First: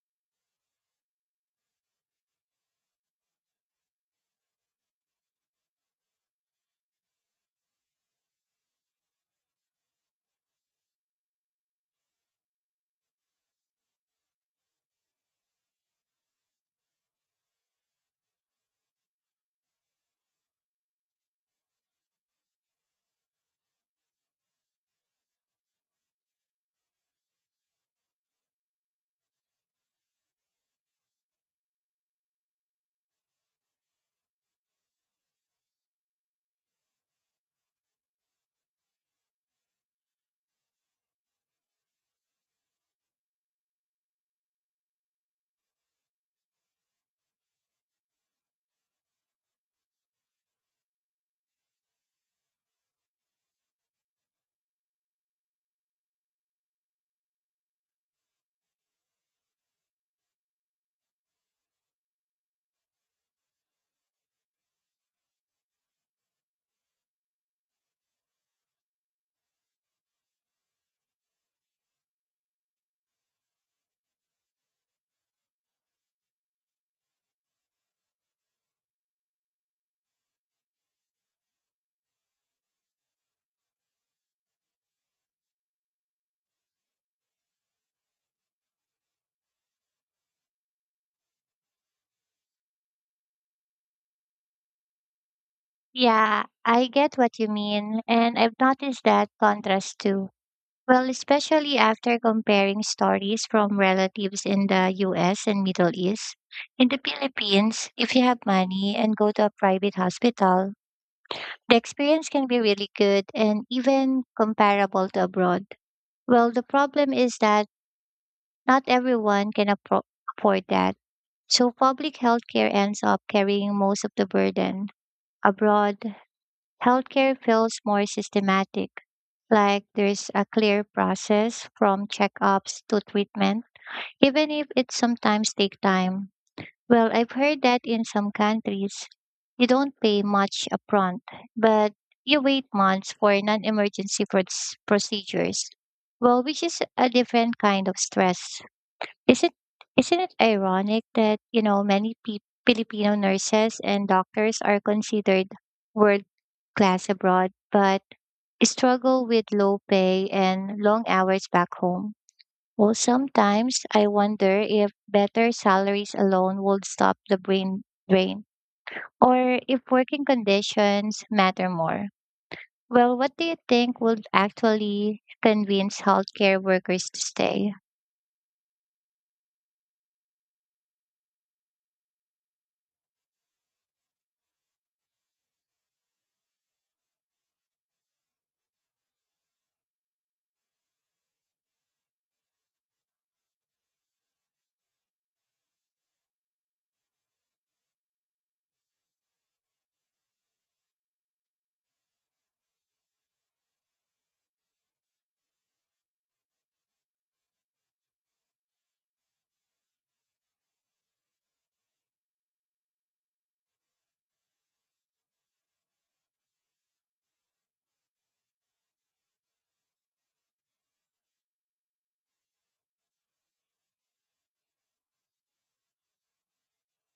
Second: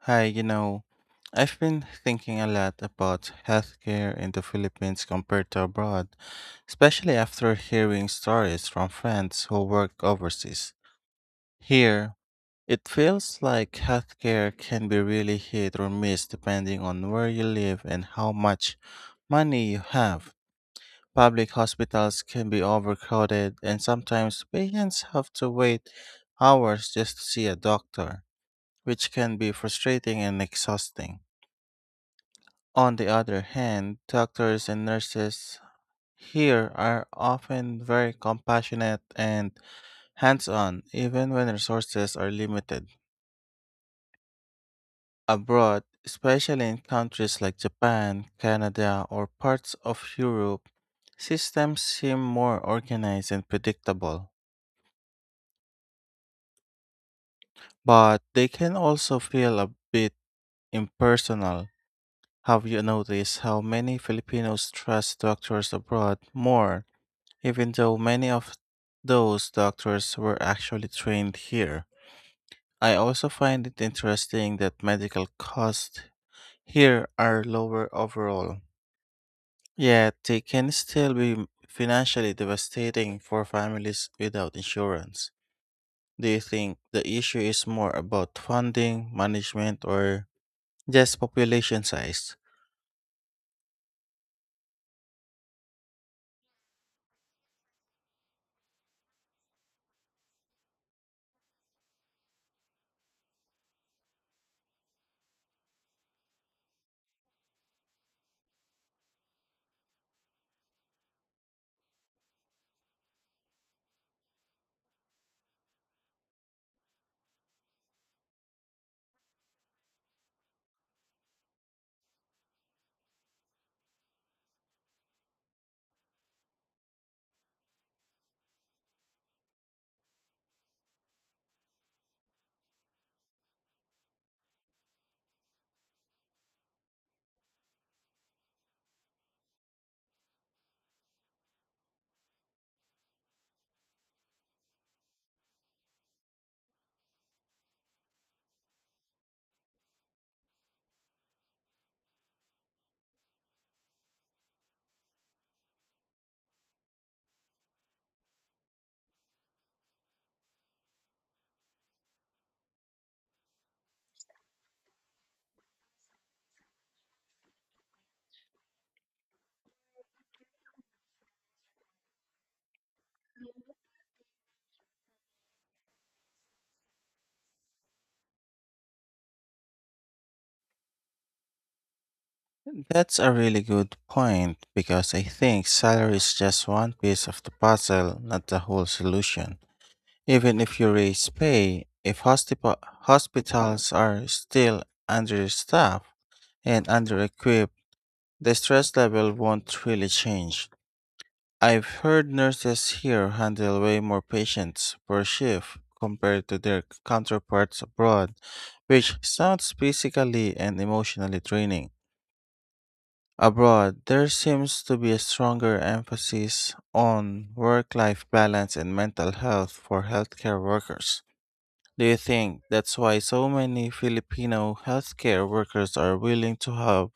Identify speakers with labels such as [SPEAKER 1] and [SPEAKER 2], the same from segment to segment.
[SPEAKER 1] Hi, you know, I've been thinking a lot about healthcare in the Philippines compared to abroad, especially after hearing stories from friends who work overseas. Here, it feels like healthcare can be really hit or miss depending on where you live and how much money you have. Public hospitals can be overcrowded, and sometimes patients have to wait hours just to see a doctor, which can be frustrating and exhausting. On the other hand, doctors and nurses here are often very compassionate and hands on, even when resources are limited. Abroad, especially in countries like Japan, Canada, or parts of Europe, systems seem more organized and predictable, but they can also feel a bit impersonal. Have you noticed how many Filipinos trust doctors abroad more? Even though many of those doctors were actually trained here, I also find it interesting that medical costs here are lower overall. Yet they can still be financially devastating for families without insurance. Do you think the issue is more about funding, management, or just population size?
[SPEAKER 2] Yeah, I get what you mean, and I've noticed that contrast too. Especially after comparing stories from relatives in the US and Middle East. In the Philippines, if you have money and go to a private hospital, the experience can be really good and even comparable to abroad. Well, the problem is that not everyone can appro- afford that. So public healthcare ends up carrying most of the burden abroad. Healthcare feels more systematic, like there's a clear process from checkups to treatment, even if it sometimes take time. I've heard that in some countries, you don't pay much upfront, but you wait months for non-emergency procedures. Well, which is a different kind of stress. Isn't isn't it ironic that Filipino nurses and doctors are considered world class abroad, but struggle with low pay and long hours back home? Well, sometimes I wonder if better salaries alone would stop the brain drain, or if working conditions matter more. Well, what do you think would actually convince healthcare workers to stay?
[SPEAKER 1] That's a really good point because I think salary is just one piece of the puzzle, not the whole solution. Even if you raise pay, if hospitals are still understaffed and under-equipped, the stress level won't really change. I've heard nurses here handle way more patients per shift compared to their counterparts abroad, which sounds physically and emotionally draining. Abroad, there seems to be a stronger emphasis on work life balance and mental health for healthcare workers. Do you think that's why so many Filipino healthcare workers are willing to have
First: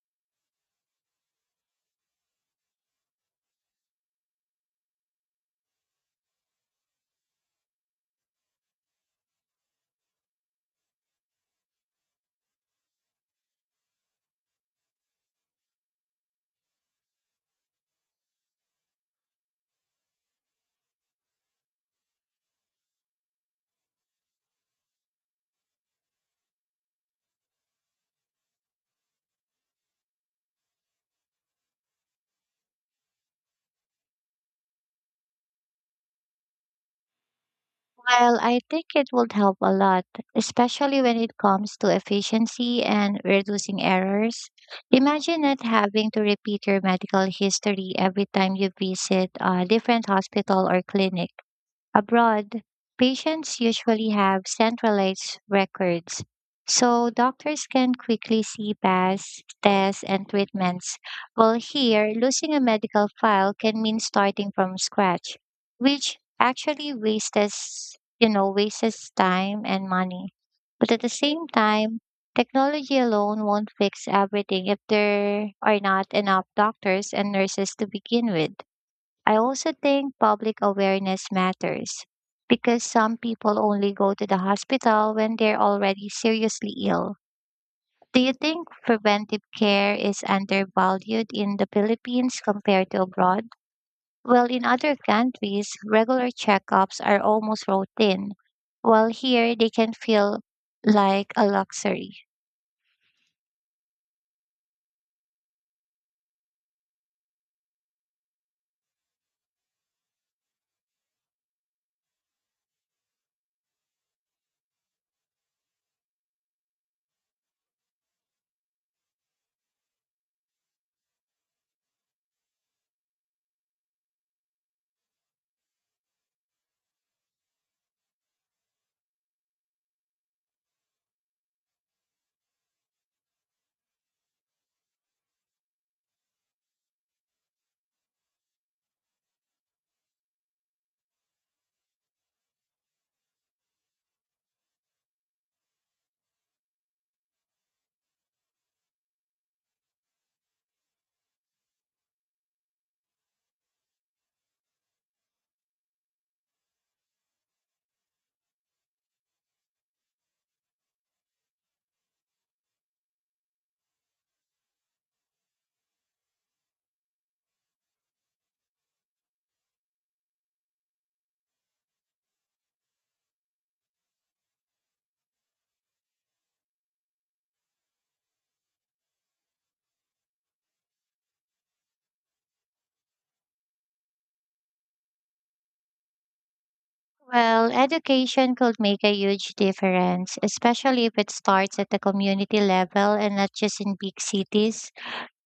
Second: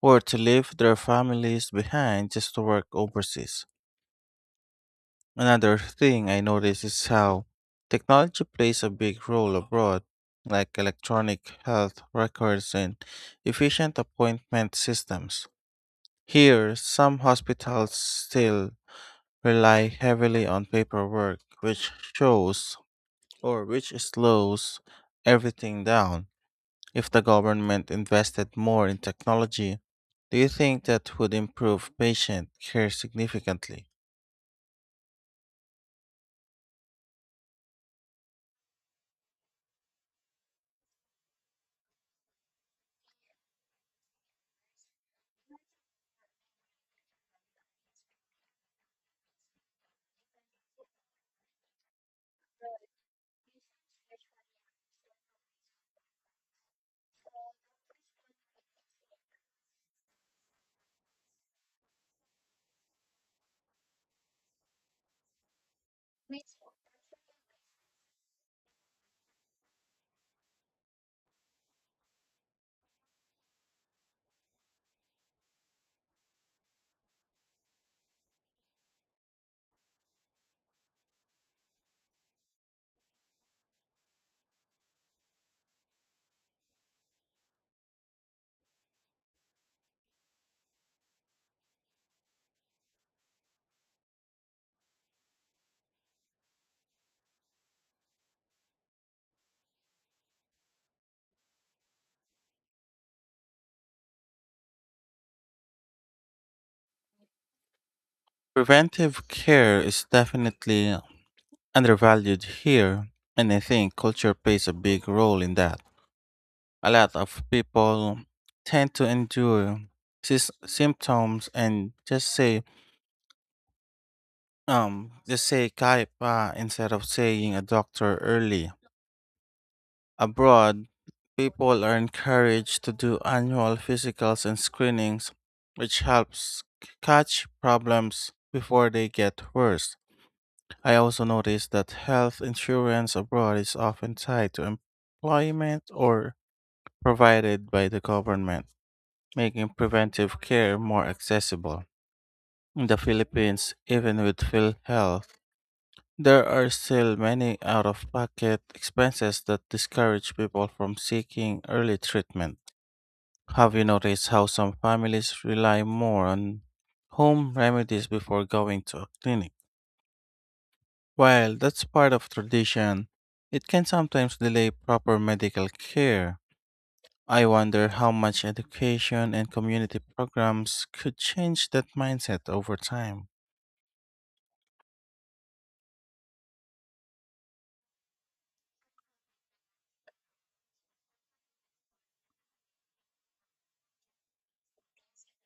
[SPEAKER 1] or to leave their families behind just to work overseas? Another thing I notice is how technology plays a big role abroad, like electronic health records and efficient appointment systems. Here, some hospitals still rely heavily on paperwork, which shows or which slows everything down. If the government invested more in technology, do you think that would improve patient care significantly?
[SPEAKER 2] While I think it would help a lot, especially when it comes to efficiency and reducing errors, imagine not having to repeat your medical history every time you visit a different hospital or clinic. Abroad, patients usually have centralized records, so doctors can quickly see past tests and treatments. While here, losing a medical file can mean starting from scratch, which actually wastes time and money. But at the same time, technology alone won't fix everything if there are not enough doctors and nurses to begin with. I also think public awareness matters because some people only go to the hospital when they're already seriously ill. Do you think preventive care is undervalued in the Philippines compared to abroad? Well, in other countries, regular checkups are almost routine, while here they can feel like a luxury.
[SPEAKER 1] Preventive care is definitely undervalued here, and I think culture plays a big role in that. A lot of people tend to endure symptoms and just say kaipa instead of saying a doctor early. Abroad, people are encouraged to do annual physicals and screenings, which helps catch problems before they get worse. I also noticed that health insurance abroad is often tied to employment or provided by the government, making preventive care more accessible. In the Philippines, even with PhilHealth, there are still many out of pocket expenses that discourage people from seeking early treatment. Have you noticed how some families rely more on home remedies before going to a clinic? While that's part of tradition, it can sometimes delay proper medical care. I wonder how much education and community programs could change that mindset over time.
[SPEAKER 2] Well, education could make a huge difference, especially if it starts at the community level and not just in big cities.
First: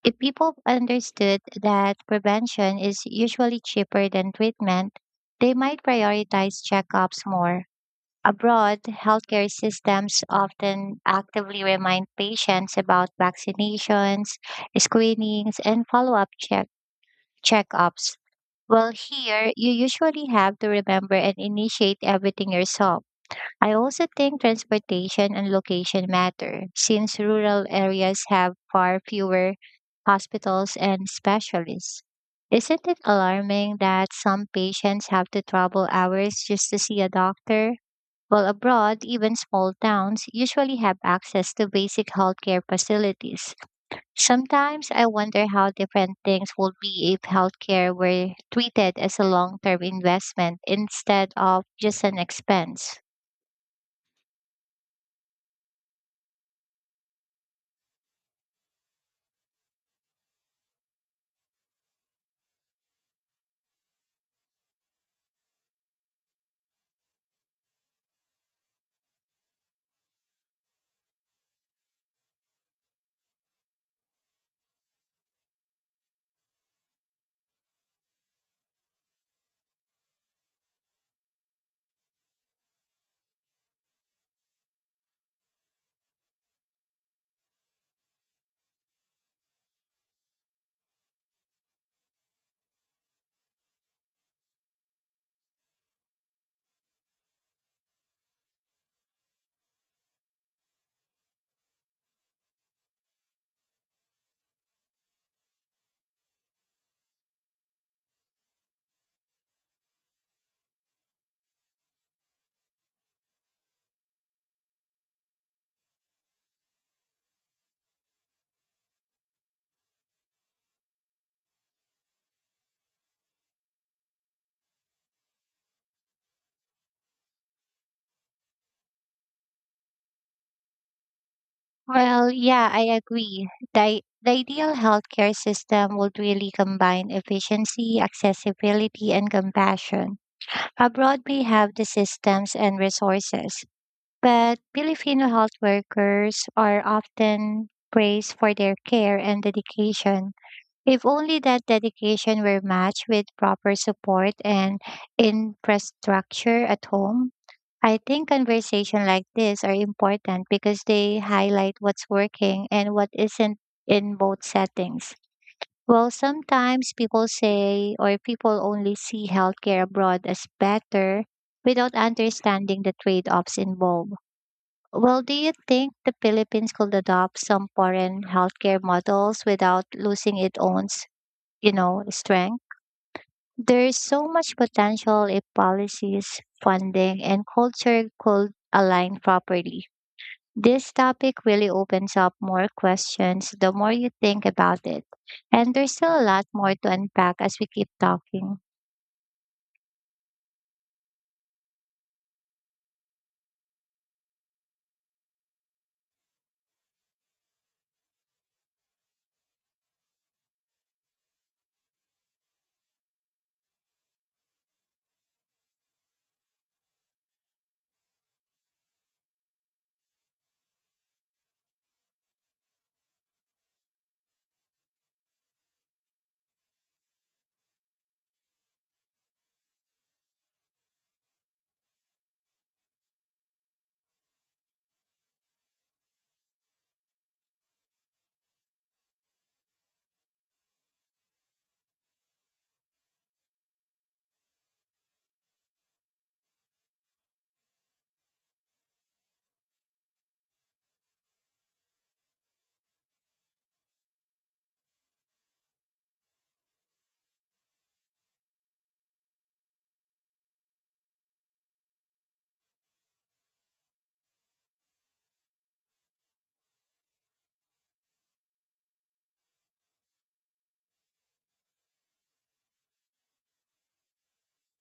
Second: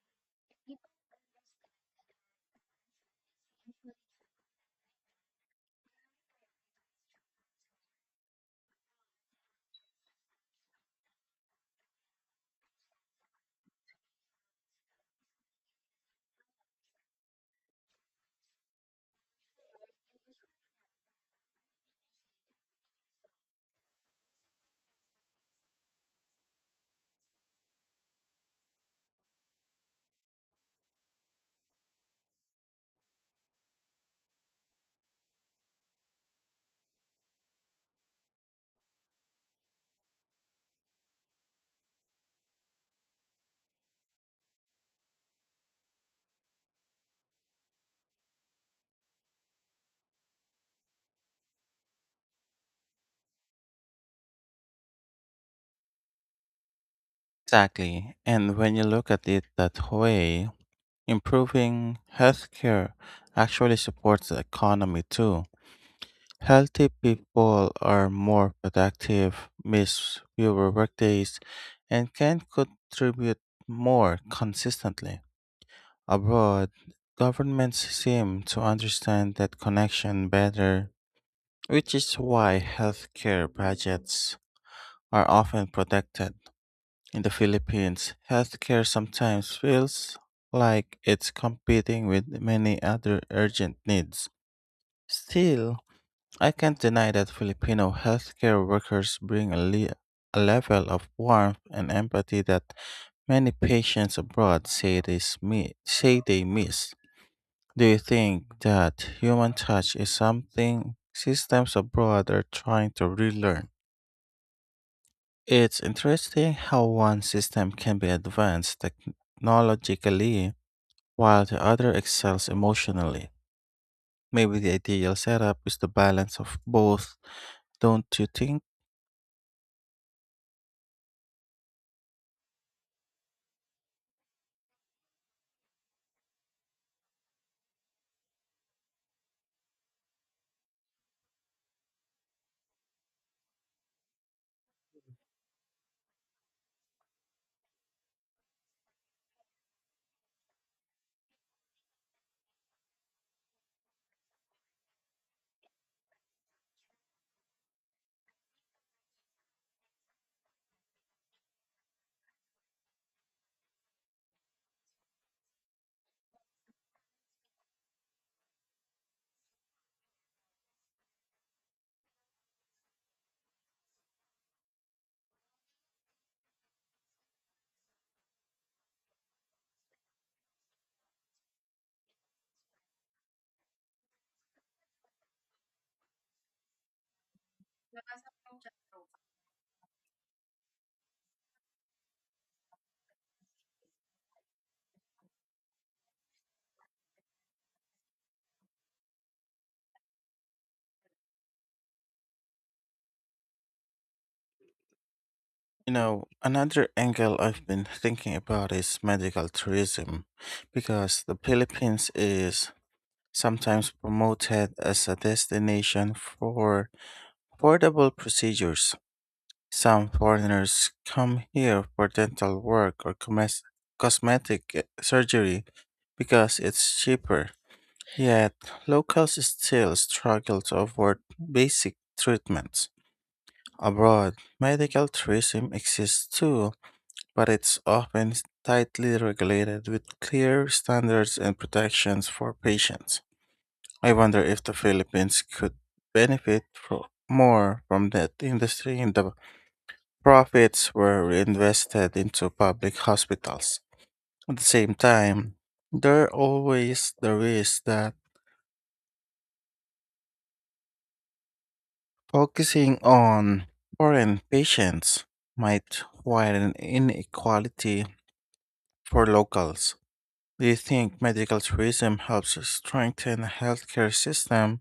[SPEAKER 2] If people understood that prevention is usually cheaper than treatment, they might prioritize checkups more. Abroad, healthcare systems often actively remind patients about vaccinations, screenings, and checkups. Here, you usually have to remember and initiate everything yourself. I also think transportation and location matter, since rural areas have far fewer hospitals and specialists. Isn't it alarming that some patients have to travel hours just to see a doctor? While abroad, even small towns usually have access to basic healthcare facilities. Sometimes I wonder how different things would be if healthcare were treated as a long term investment instead of just an expense.
[SPEAKER 1] Exactly. And when you look at it that way, improving healthcare actually supports the economy too. Healthy people are more productive, miss fewer workdays, and can contribute more consistently. Abroad, governments seem to understand that connection better, which is why healthcare budgets are often protected. In the Philippines, healthcare sometimes feels like it's competing with many other urgent needs. Still, I can't deny that Filipino healthcare workers bring a level of warmth and empathy that many patients abroad say say they miss. Do you think that human touch is something systems abroad are trying to relearn? It's interesting how one system can be advanced technologically while the other excels emotionally. Maybe the ideal setup is the balance of both, don't you think?
[SPEAKER 2] Well, yeah, I agree. The ideal healthcare system would really combine efficiency, accessibility, and compassion. Abroad, we have the systems and resources, but Filipino health workers are often praised for their care and dedication. If only that dedication were matched with proper support and infrastructure at home, I think conversation like this are important because they highlight what's working and what isn't in both settings. Well, sometimes people say or people only see healthcare abroad as better without understanding the trade-offs involved. Well, do you think the Philippines could adopt some foreign healthcare models without losing its own, s- you know, strength? There is so much potential if policies, funding, and culture could align properly. This topic really opens up more questions the more you think about it. And there's still a lot more to unpack as we keep talking.
[SPEAKER 1] Another angle I've been thinking about is medical tourism, because the Philippines is sometimes promoted as a destination for affordable procedures. Some foreigners come here for dental work or cosmetic surgery because it's cheaper. Yet, locals still struggle to afford basic treatments. Abroad, medical tourism exists too, but it's often tightly regulated with clear standards and protections for patients. I wonder if the Philippines could benefit more from that industry and the profits were reinvested into public hospitals. At the same time, there are always the risk that focusing on foreign patients might widen inequality for locals. Do you think medical tourism helps strengthen the healthcare system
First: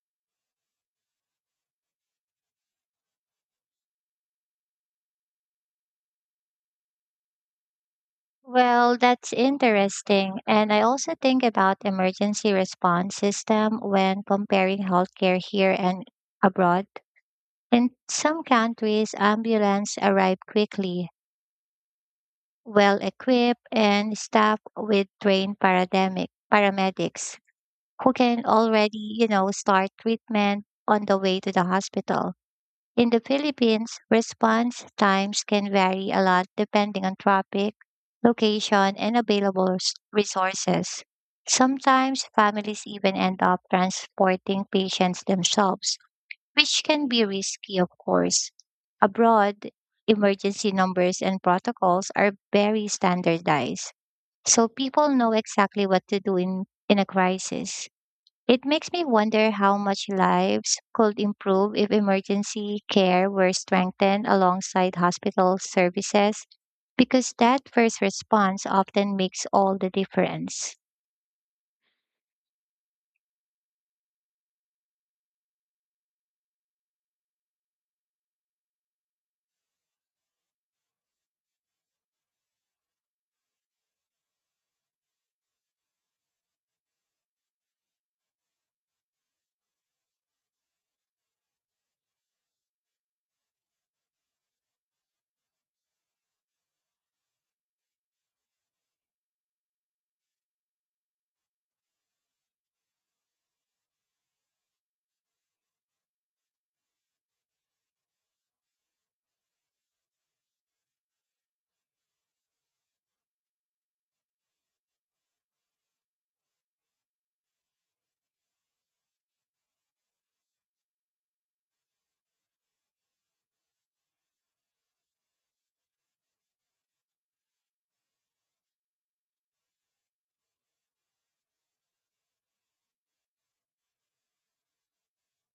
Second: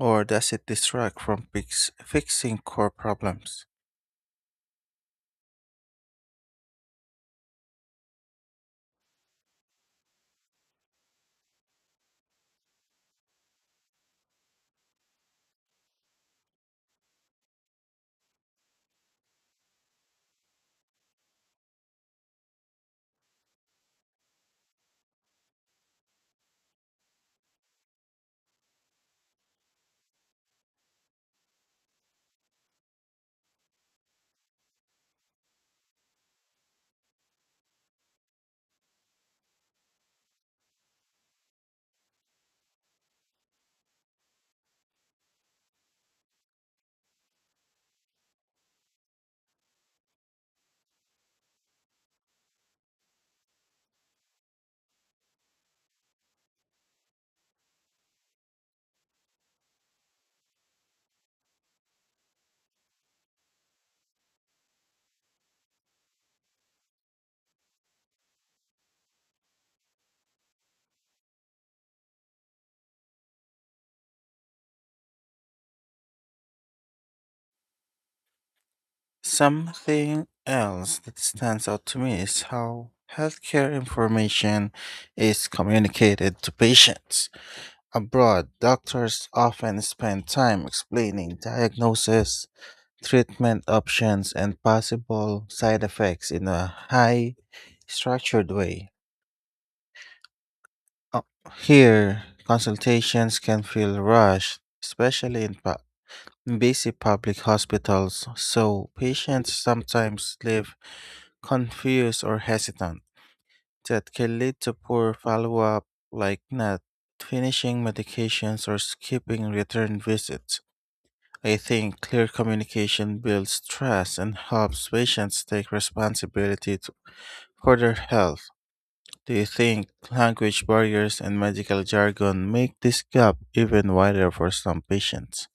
[SPEAKER 1] or does it distract from fixing core problems?
[SPEAKER 2] Well, that's interesting. And I also think about emergency response system when comparing healthcare here and abroad. In some countries, ambulance arrive quickly well equipped and staffed with trained paramedics who can start treatment on the way to the hospital. In the Philippines, response times can vary a lot depending on traffic, location, and resources. Sometimes families even end up transporting patients themselves which can be risky, of course. Abroad, emergency numbers and protocols are very standardized, so people know exactly what to do in a crisis. It makes me wonder how much lives could improve if emergency care were strengthened alongside hospital services, because that first response often makes all the difference.
[SPEAKER 1] Something else that stands out to me is how healthcare information is communicated to patients. Abroad, doctors often spend time explaining diagnosis, treatment options, and possible side effects in a high structured way. Uh, Here, consultations can feel rushed, especially in busy public hospitals, so patients sometimes leave confused or hesitant. That can lead to poor follow up, like not finishing medications or skipping return visits. I think clear communication builds trust and helps patients take responsibility for their health. Do you think language barriers and medical jargon make this gap even wider for some patients?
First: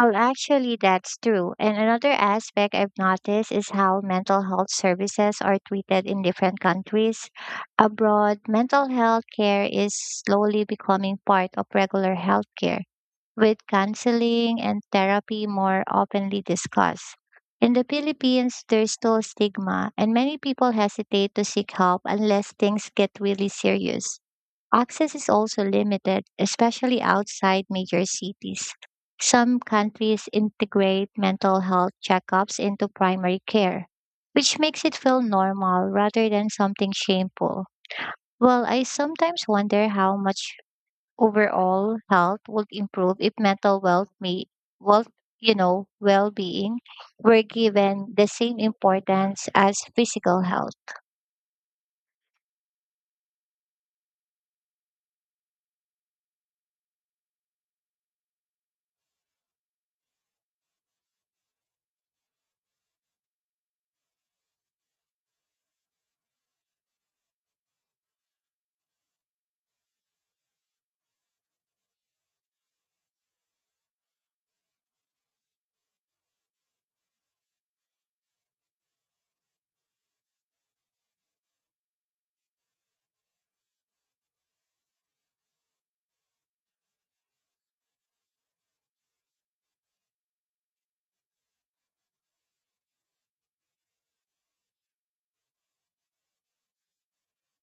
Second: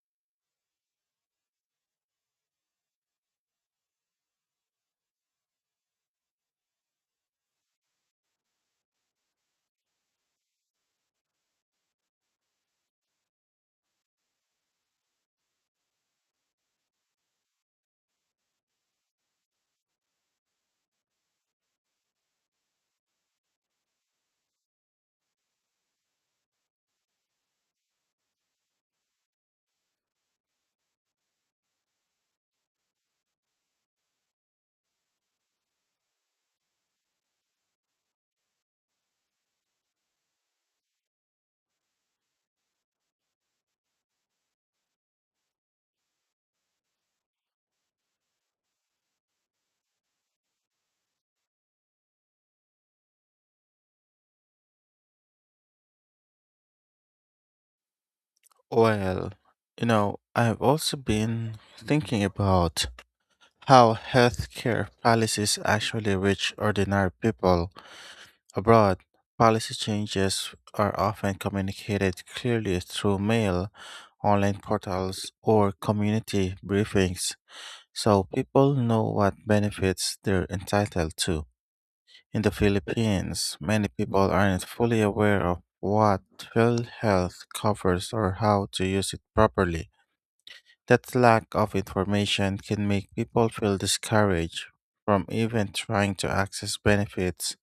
[SPEAKER 2] Well, actually, that's true. And another aspect I've noticed is how mental health services are treated in different countries. Abroad, mental health care is slowly becoming part of regular health care, with counseling and therapy more openly discussed. In the Philippines, there's still stigma, and many people hesitate to seek help unless things get really serious. Access is also limited, especially outside major cities. Some countries integrate mental health checkups into primary care, which makes it feel normal rather than something shameful. Well, I sometimes wonder how much overall health would improve if mental wealth me well you know well-being were given the same importance as physical health.
[SPEAKER 1] Well, I've also been thinking about how healthcare policies actually reach ordinary people abroad. Policy changes are often communicated clearly through mail, online portals, or community briefings, so people know what benefits they're entitled to. In the Philippines, many people aren't fully aware of what PhilHealth covers or how to use it properly. That lack of information can make people feel discouraged from even trying to access benefits.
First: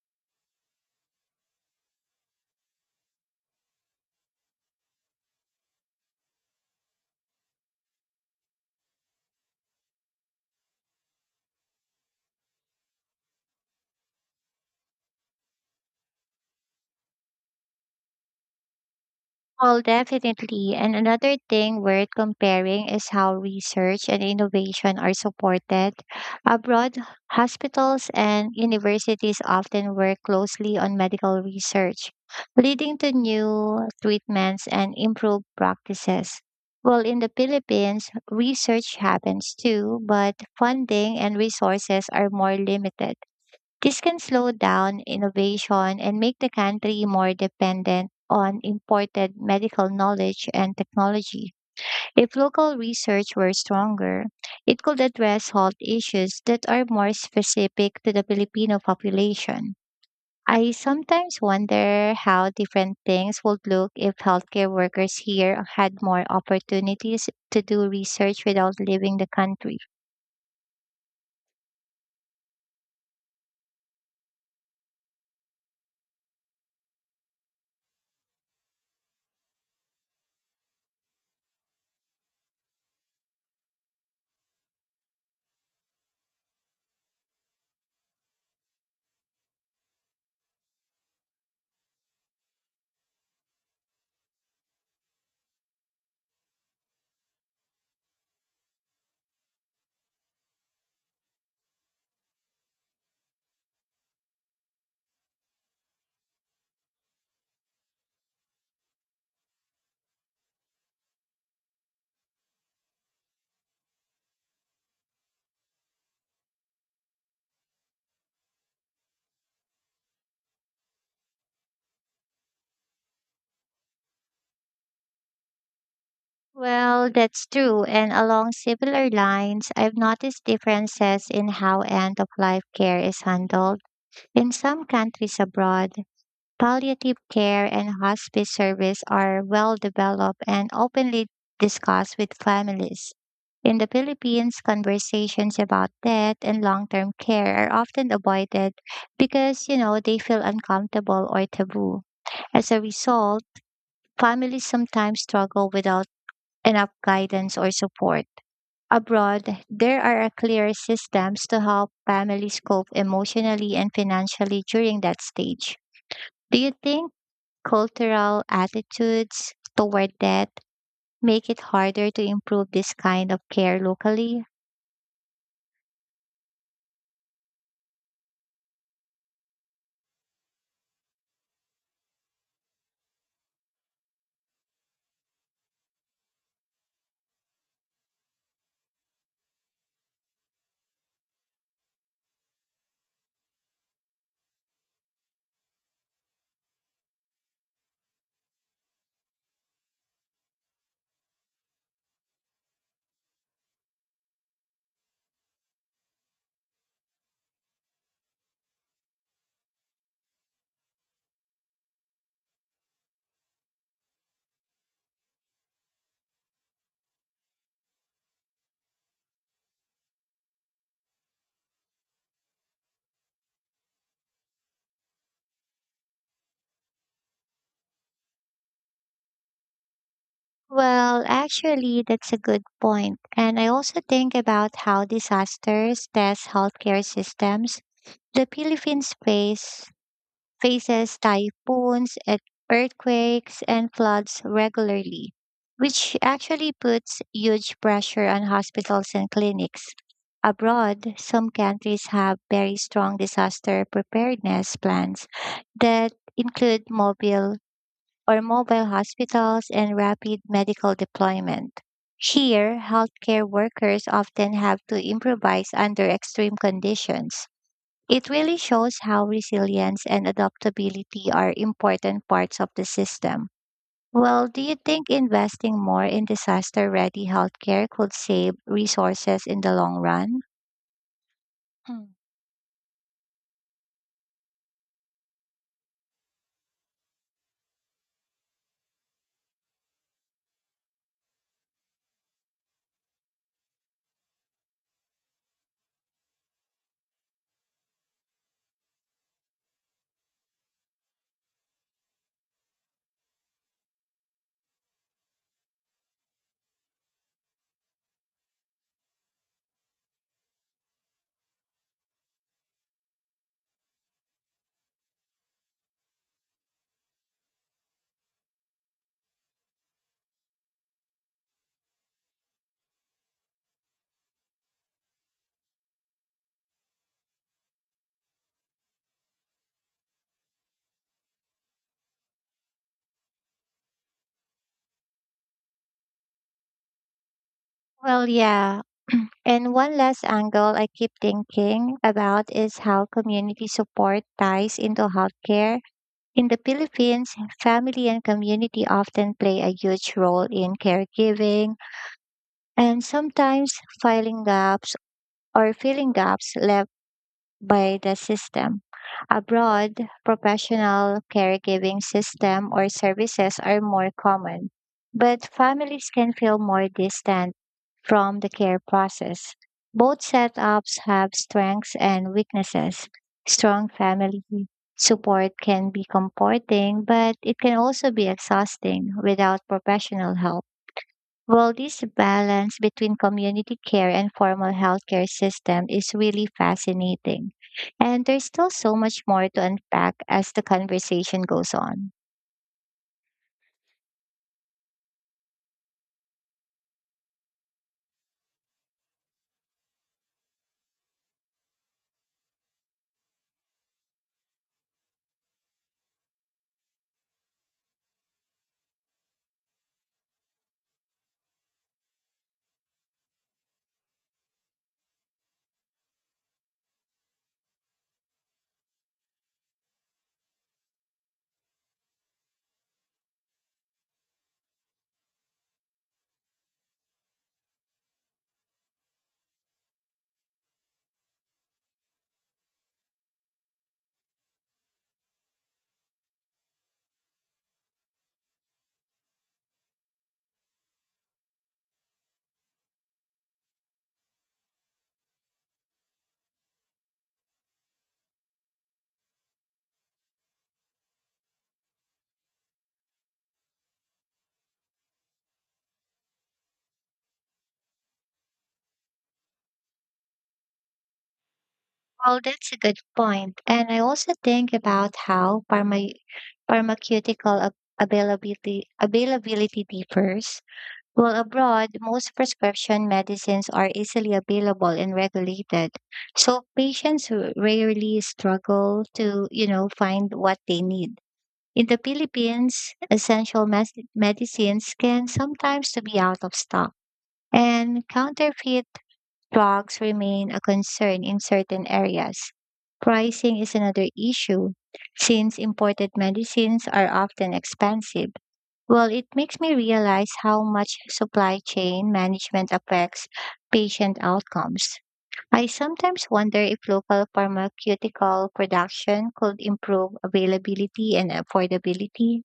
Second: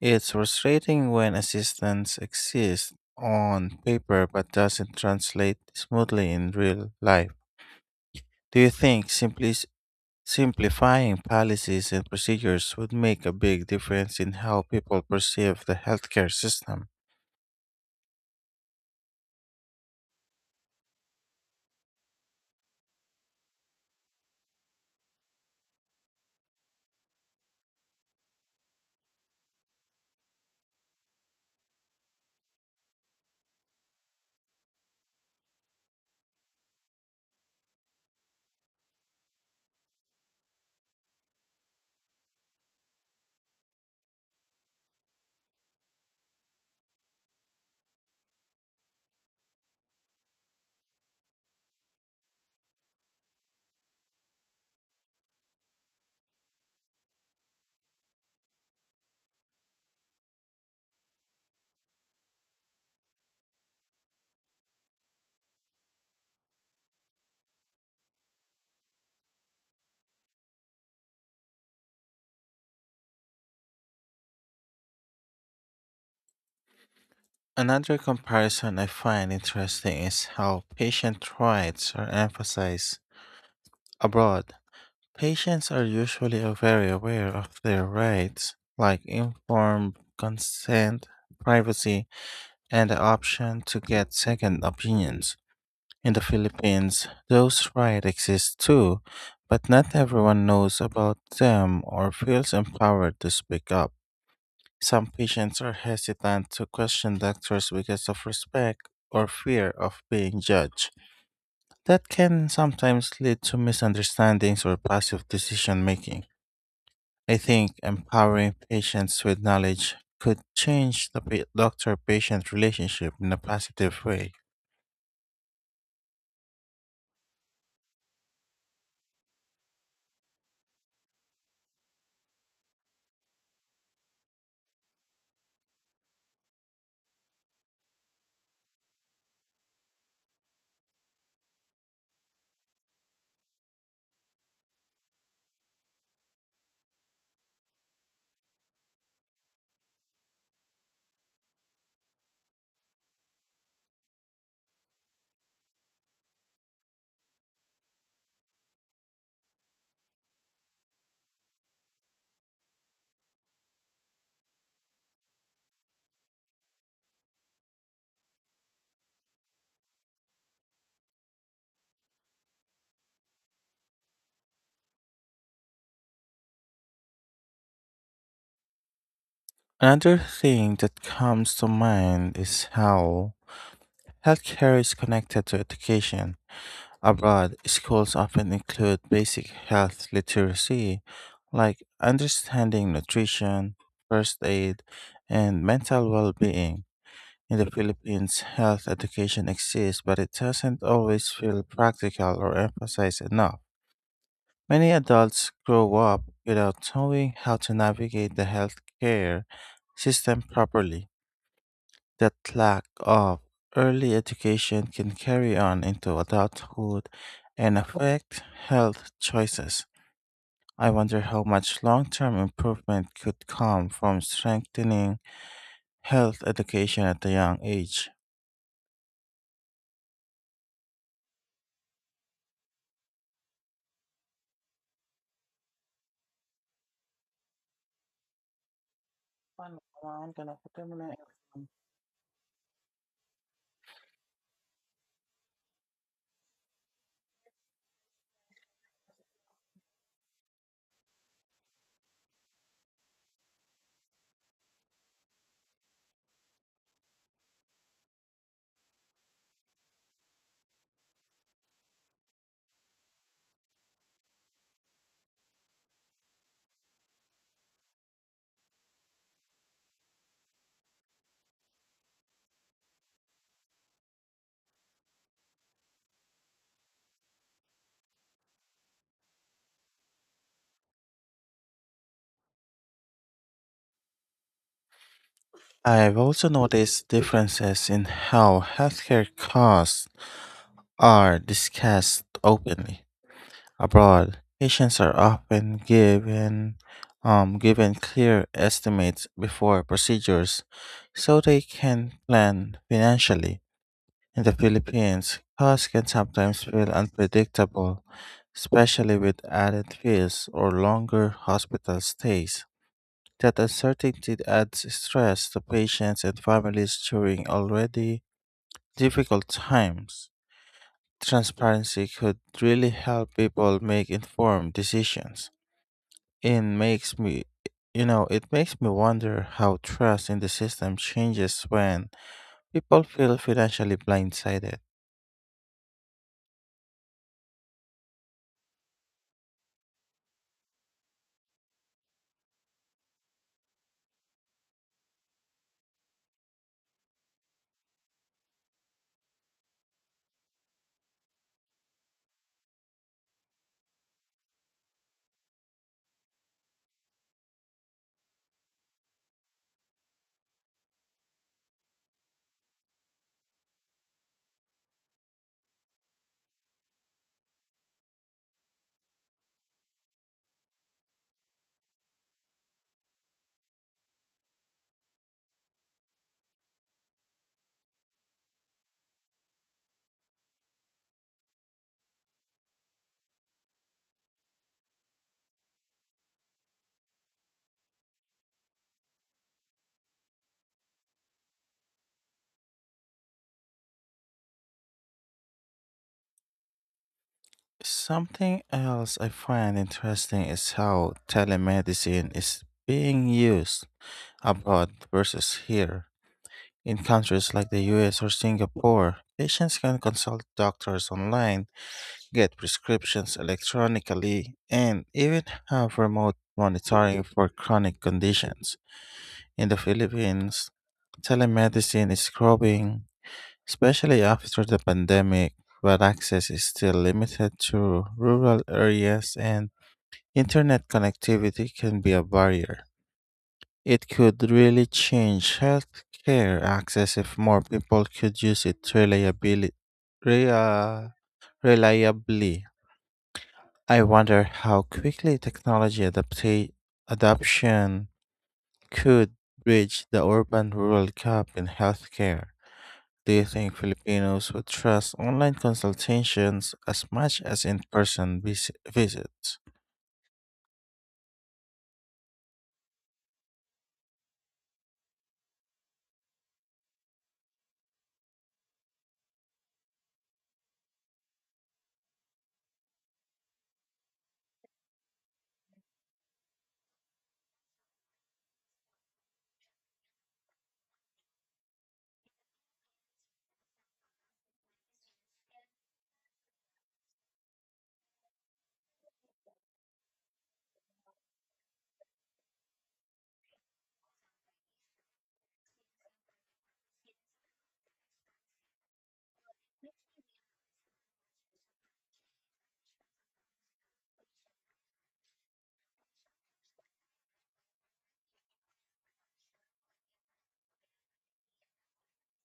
[SPEAKER 1] It's frustrating when assistance exists on paper but doesn't translate smoothly in real life. Do you think simplicity simplifying policies and procedures would make a big difference in how people perceive the healthcare system?
[SPEAKER 2] Well, definitely. And another thing worth comparing is how research and innovation are supported. Abroad, hospitals and universities often work closely on medical research, leading to new treatments and improved practices. Well, in the Philippines, research happens too, but funding and resources are more limited. This can slow down innovation and make the country more dependent on imported medical knowledge and technology. If local research were stronger, it could address health issues that are more specific to the Filipino population. I sometimes wonder how different things would look if healthcare workers here had more opportunities to do research without leaving the country.
[SPEAKER 1] Another comparison I find interesting is how patient rights are emphasized abroad. Patients are usually very aware of their rights, like informed consent, privacy, and the option to get second opinions. In the Philippines, those rights exist too, but not everyone knows about them or feels empowered to speak up. Some patients are hesitant to question doctors because of respect or fear of being judged. That can sometimes lead to misunderstandings or passive decision making. I think empowering patients with knowledge could change the doctor patient relationship in a positive way.
[SPEAKER 2] Well, that's true. And along similar lines, I've noticed differences in how end of life care is handled. In some countries abroad, palliative care and hospice service are well developed and openly discussed with families. In the Philippines, conversations about death and long term care are often avoided because they feel uncomfortable or taboo. As a result, families sometimes struggle without enough guidance or support. Abroad, there are clear systems to help families cope emotionally and financially during that stage. Do you think cultural attitudes toward debt make it harder to improve this kind of care locally?
[SPEAKER 1] Another thing that comes to mind is how healthcare is connected to education. Abroad, schools often include basic health literacy, like understanding nutrition, first aid, and mental well being. In the Philippines, health education exists, but it doesn't always feel practical or emphasized enough. Many adults grow up without knowing how to navigate the healthcare system properly. That lack of early education can carry on into adulthood and affect health choices. I wonder how much long term improvement could come from strengthening health education at a young age.
[SPEAKER 2] Well, actually, that's a good point. And I also think about how disasters test healthcare systems. The Philippines face faces typhoons, earthquakes, and floods regularly, which actually puts huge pressure on hospitals and clinics. Abroad, some countries have very strong disaster preparedness plans that include mobile hospitals and rapid medical deployment. Here, healthcare workers often have to improvise under extreme conditions it really shows how resilience and adaptability are important parts of the system. Well, do you think investing more in disaster ready healthcare could save resources in the long run? Hmm.
[SPEAKER 1] I've also noticed differences in how healthcare costs are discussed openly. Abroad, patients are often given clear estimates before procedures so they can plan financially. In the Philippines, costs can sometimes feel unpredictable, especially with added fees or longer hospital stays. That uncertainty adds stress to patients and families during already difficult times. Transparency could really help people make informed decisions. And makes me, you know, it makes me wonder how trust in the system changes when people feel financially blindsided.
[SPEAKER 2] Well, yeah. And one last angle I keep thinking about is how community support ties into healthcare. In the Philippines, family and community often play a huge role in caregiving and sometimes filing gaps or filling gaps left by the system. Abroad, professional caregiving system or services are more common, but families can feel more distant from the care process. Both setups have strengths and weaknesses. Strong family support can be comforting, but it can also be exhausting without professional help. Well, this balance between community care and formal healthcare system is really fascinating. And there's still so much more to unpack as the conversation goes on.
[SPEAKER 1] Something else I find interesting is how telemedicine is being used abroad versus here. In countries like the US or Singapore, patients can consult doctors online, get prescriptions electronically, and even have remote monitoring for chronic conditions. In the Philippines, telemedicine is growing, especially after the pandemic, but access is still limited to rural areas and internet connectivity can be a barrier. It could really change healthcare access if more people could use it rea- reliably. I wonder how quickly technology adoption could bridge the urban rural gap in healthcare. Do you think Filipinos would trust online consultations as much as in person visits?
[SPEAKER 2] Well, that's a good point. And I also think about how pharmaceutical availability differs. Well, abroad, most prescription medicines are easily available and regulated. So patients rarely struggle to, find what they need. In the Philippines, medicines can sometimes be out of stock, and counterfeit drugs remain a concern in certain areas. Pricing is another issue, since imported medicines are often expensive. Well, it makes me realize how much supply chain management affects patient outcomes. I sometimes wonder if local pharmaceutical production could improve availability and affordability.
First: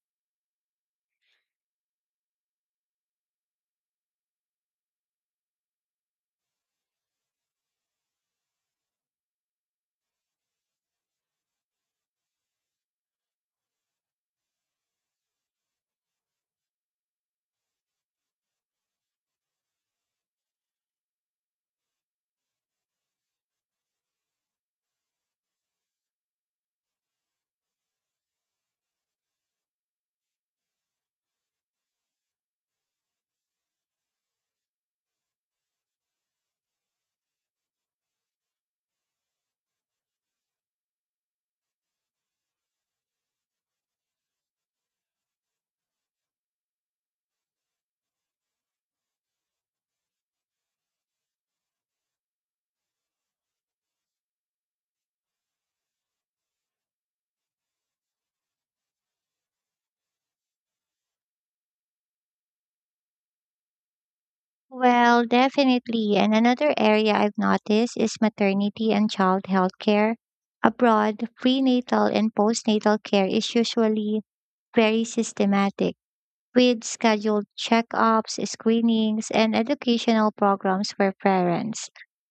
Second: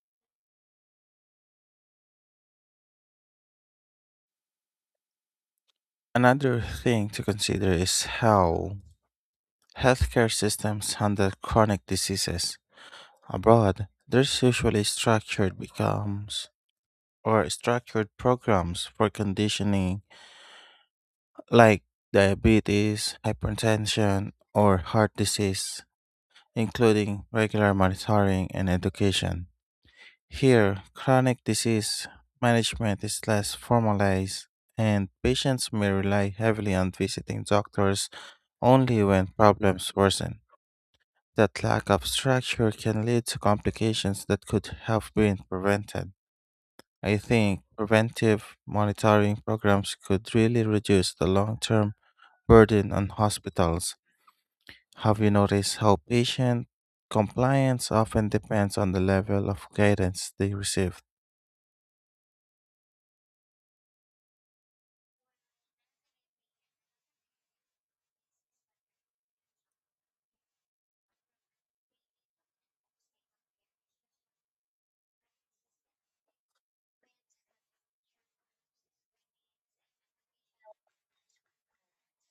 [SPEAKER 1] Another thing to consider is how healthcare systems handle chronic diseases. Abroad, there's usually structured becomes or structured programs for conditioning like diabetes, hypertension, or heart disease, including regular monitoring and education. Here, chronic disease management is less formalized, and patients may rely heavily on visiting doctors only when problems worsen. That lack of structure can lead to complications that could have been prevented. I think preventive monitoring programs could really reduce the long term burden on hospitals. Have you noticed how patient compliance often depends on the level of guidance they receive?
[SPEAKER 2] Well, definitely. And another area I've noticed is maternity and child health care. Abroad, prenatal and postnatal care is usually very systematic with scheduled checkups, screenings, and educational programs for parents.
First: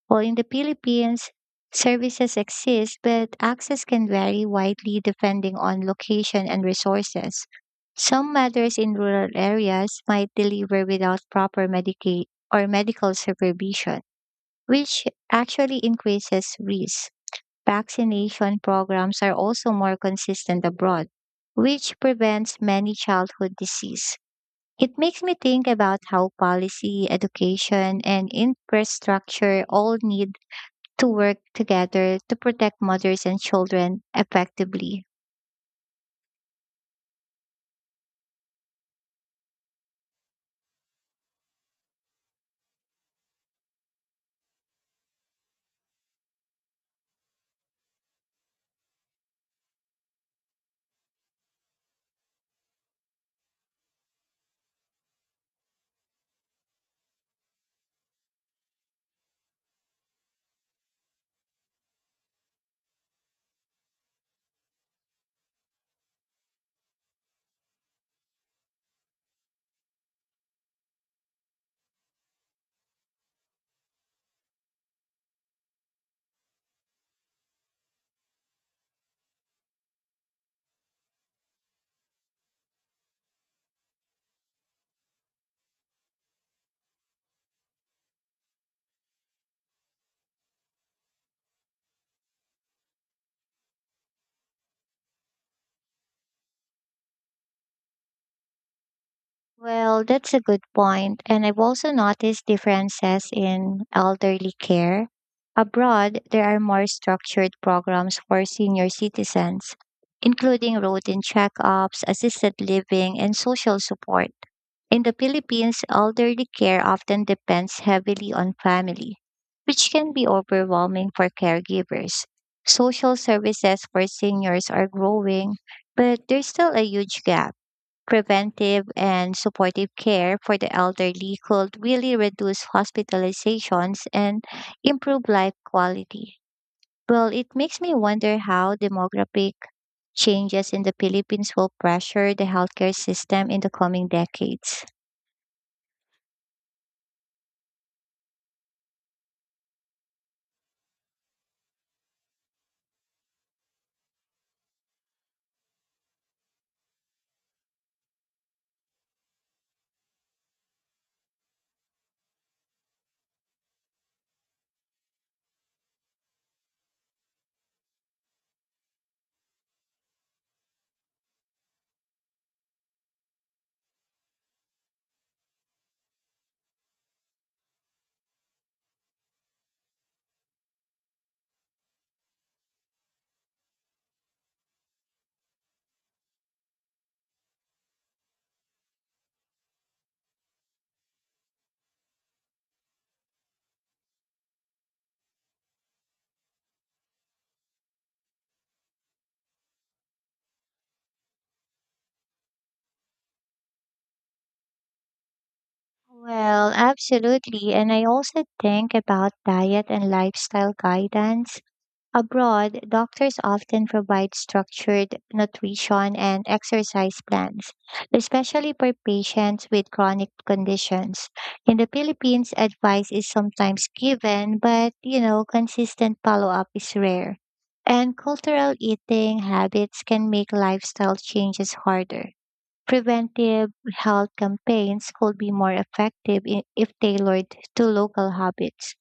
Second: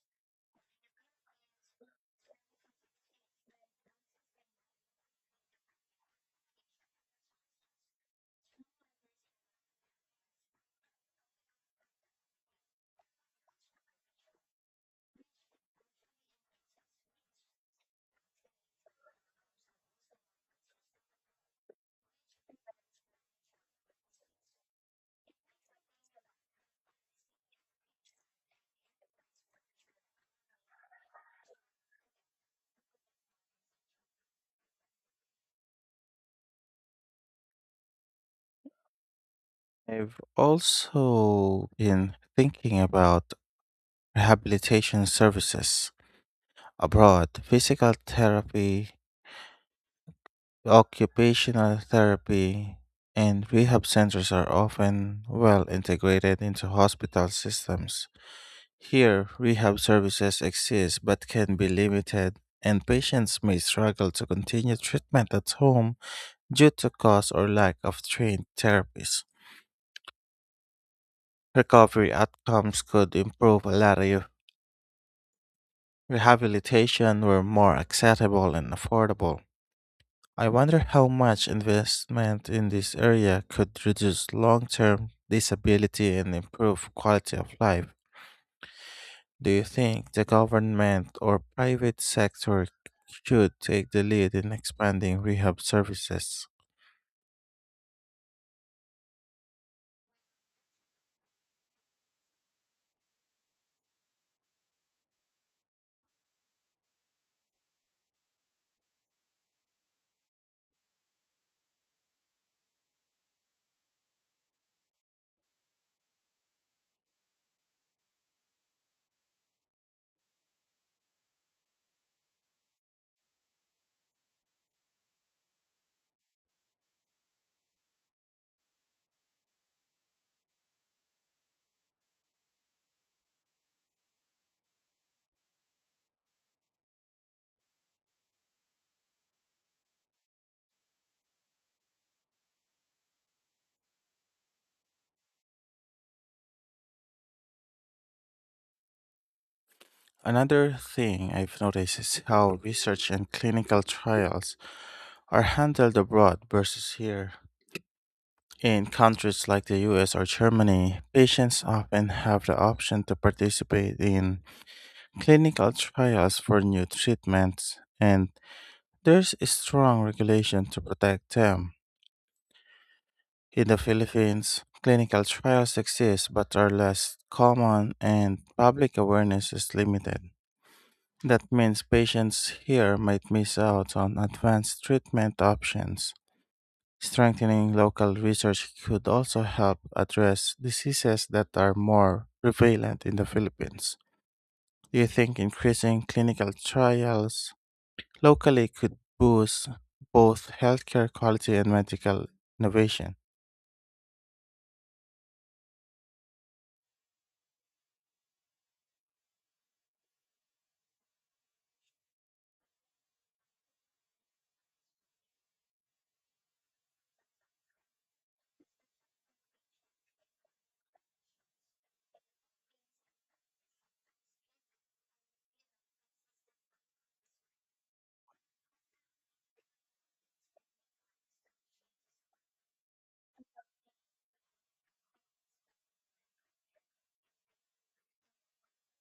[SPEAKER 2] While in the Philippines, services exist, but access can vary widely depending on location and resources. Some mothers in rural areas might deliver without proper Medicaid or medical supervision, which actually increases risk. Vaccination programs are also more consistent abroad, which prevents many childhood disease. It makes me think about how policy, education, and infrastructure all need to work together to protect mothers and children effectively.
[SPEAKER 1] I've also been thinking about rehabilitation services abroad. Physical therapy, occupational therapy, and rehab centers are often well integrated into hospital systems. Here, rehab services exist but can be limited, and patients may struggle to continue treatment at home due to cost or lack of trained therapies. Recovery outcomes could improve a lot if rehabilitation were more accessible and affordable. I wonder how much investment in this area could reduce long term disability and improve quality of life. Do you think the government or private sector should take the lead in expanding rehab services?
[SPEAKER 2] Well, that's a good point, and I've also noticed differences in elderly care. Abroad, there are more structured programs for senior citizens, including routine checkups, assisted living, and social support. In the Philippines, elderly care often depends heavily on family, which can be overwhelming for caregivers. Social services for seniors are growing, but there's still a huge gap. Preventive and supportive care for the elderly could really reduce hospitalizations and improve life quality. Well, it makes me wonder how demographic changes in the Philippines will pressure the healthcare system in the coming decades.
[SPEAKER 1] Another thing I've noticed is how research and clinical trials are handled abroad versus here. In countries like the US or Germany, patients often have the option to participate in clinical trials for new treatments, and there's a strong regulation to protect them. In the Philippines, clinical trials exist but are less common and public awareness is limited. That means patients here might miss out on advanced treatment options. Strengthening local research could also help address diseases that are more prevalent in the Philippines. Do you think increasing clinical trials locally could boost both healthcare quality and medical innovation?
[SPEAKER 2] Well, absolutely. And I also think about diet and lifestyle guidance. Abroad, doctors often provide structured nutrition and exercise plans, especially for patients with chronic conditions. In the Philippines, advice is sometimes given, but, consistent follow-up is rare. And cultural eating habits can make lifestyle changes harder. Preventive health campaigns could be more effective if tailored to local habits.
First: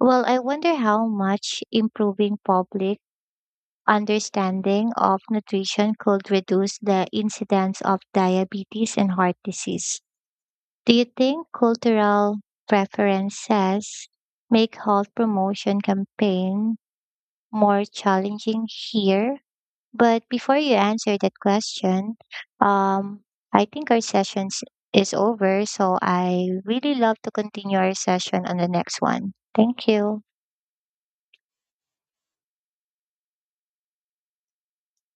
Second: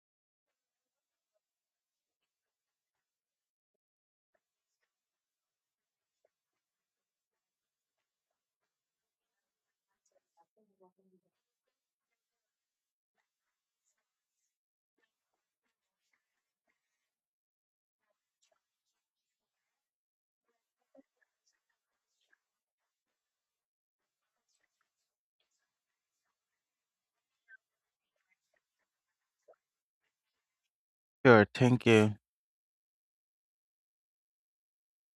[SPEAKER 2] Well, I wonder how much improving public understanding of nutrition could reduce the incidence of diabetes and heart disease. Do you think cultural preferences make health promotion campaign more challenging here but before you answer that question, um, I think our session is over. So I really love to continue our session on the next one. Thank you.
[SPEAKER 1] Sure, thank you.